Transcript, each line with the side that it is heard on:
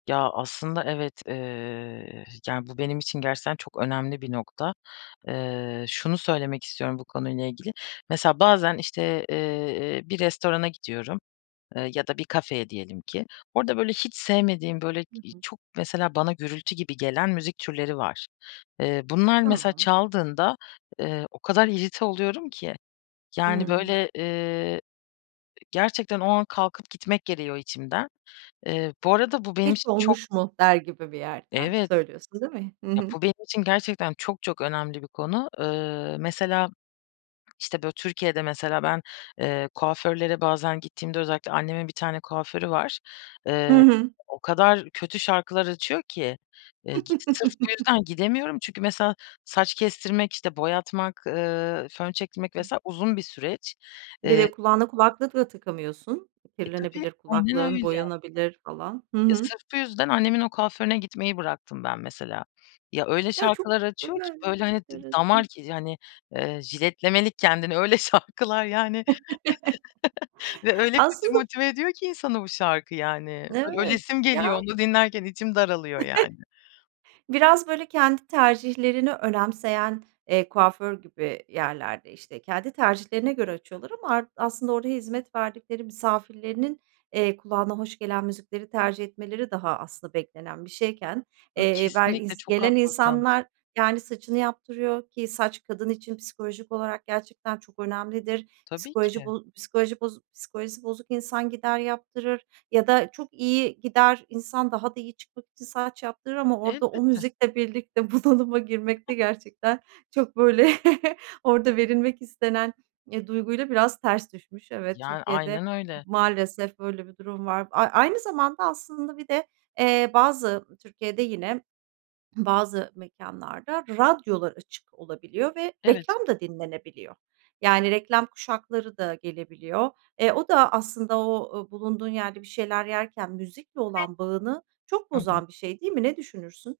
left: Ya, aslında evet, eee, yani bu benim için gerçekten çok önemli bir nokta. Eee, şunu söylemek istiyorum bu konuyla ilgili, mesela bazen işte, eee, e bir restorana gidiyorum, eee, ya da bir kafeye diyelim ki. Orada böyle hiç sevmediğim böyle
right: Hı
left: i
right: hı.
left: çok mesela bana gürültü gibi gelen müzik türleri var. Eee, bunlar mesela
right: Tamam.
left: çaldığında, eee, o kadar irrite oluyorum ki. Yani
right: Hıı.
left: böyle, eee, gerçekten o an kalkıp gitmek geliyor içimden. Eee, bu arada bu benim
right: Hiç,
left: için çok
right: "Olmuş mu?" der gibi bir yerden
left: Evet.
right: söylüyorsun değil mi? Hı
left: Ya,
right: hı.
left: bu benim için gerçekten çok, çok önemli bir konu. Iıı, mesela, işte böyle Türkiye'de mesela ben, eee, kuaförlere bazen gittiğimde özellikle annemin bir tane kuaförü var.
right: Hı
left: Iıı,
right: hı.
left: o kadar kötü şarkılar açıyor ki, iii, k sırf bu yüzden gidemiyorum. Çünkü mesela saç kestirmek, işte boyatmak, ııı, fön çektirmek vs. uzun bir süreç.
right: Bir
left: Eee
right: de kulağını kulaklıkla takamıyorsun.
left: E, tabii
right: Kirlenebilir
left: aynen
right: kulaklığın
left: öyle.
right: boyanabilir falan. Hı
left: Ya,
right: hı.
left: sırf bu yüzden annemin o kuaförüne gitmeyi bıraktım ben mesela. Ya, öyle
right: Ya, çok
left: şarkılar açıyor ki, böyle
right: [unintelligible]
left: hani t
right: enteresan.
left: damar ki hani, ııı, jiletlemelik kendini. Öyle şarkılar yani ve öyle kötü
right: Aslında bu
left: motive ediyor ki insanı bu şarkı, yani. Ö
right: Evet,
left: ölesim geliyor,
right: ya
left: onu dinlerken içim daralıyor, yani.
right: Biraz böyle kendi tercihlerini önemseyen, eee, kuaför gibi yerlerde işte kendi tercihlerine göre açıyorlar ama ar aslında oraya hizmet verdikleri misafirlerinin, eee, kulağına hoş gelen müzikleri tercih etmeleri daha aslında beklenen bir şeyken,
left: A,
right: eee, ber
left: kesinlikle
right: ins
left: çok
right: gelen
left: haklısın.
right: insanlar yani saçını yaptırıyor ki saç kadın için psikolojik olarak gerçekten çok önemlidir.
left: Tabii
right: Psikoloji
left: ki.
right: bo psikoloji boz psikolojisi bozuk insan gider yaptırır ya da çok iyi gider insan daha da iyi çıkmak için saç yaptırır ama orada o
left: Elbette.
right: müzikle birlikte bunalıma girmekte
left: [unintelligible]
right: gerçekten çok böyle orada verilmek istenen, eee, duyguyla biraz ters düşmüş. Evet,
left: Yani,
right: Türkiye'de
left: aynen öyle.
right: maalesef böyle bir durum var. A a aynı zamanda aslında bir de, eee, bazı Türkiye'de yine bazı mekânlarda radyolar açık olabiliyor ve
left: Evet.
right: reklam da dinlenebiliyor. Yani reklam kuşakları da gelebiliyor. Eee, o da aslında o bulunduğun yerde bir şeyler yerken müzikle olan bağını
left: [unintelligible]
right: çok
left: .Hı hı.
right: bozan bir şey değil mi? Ne düşünürsün?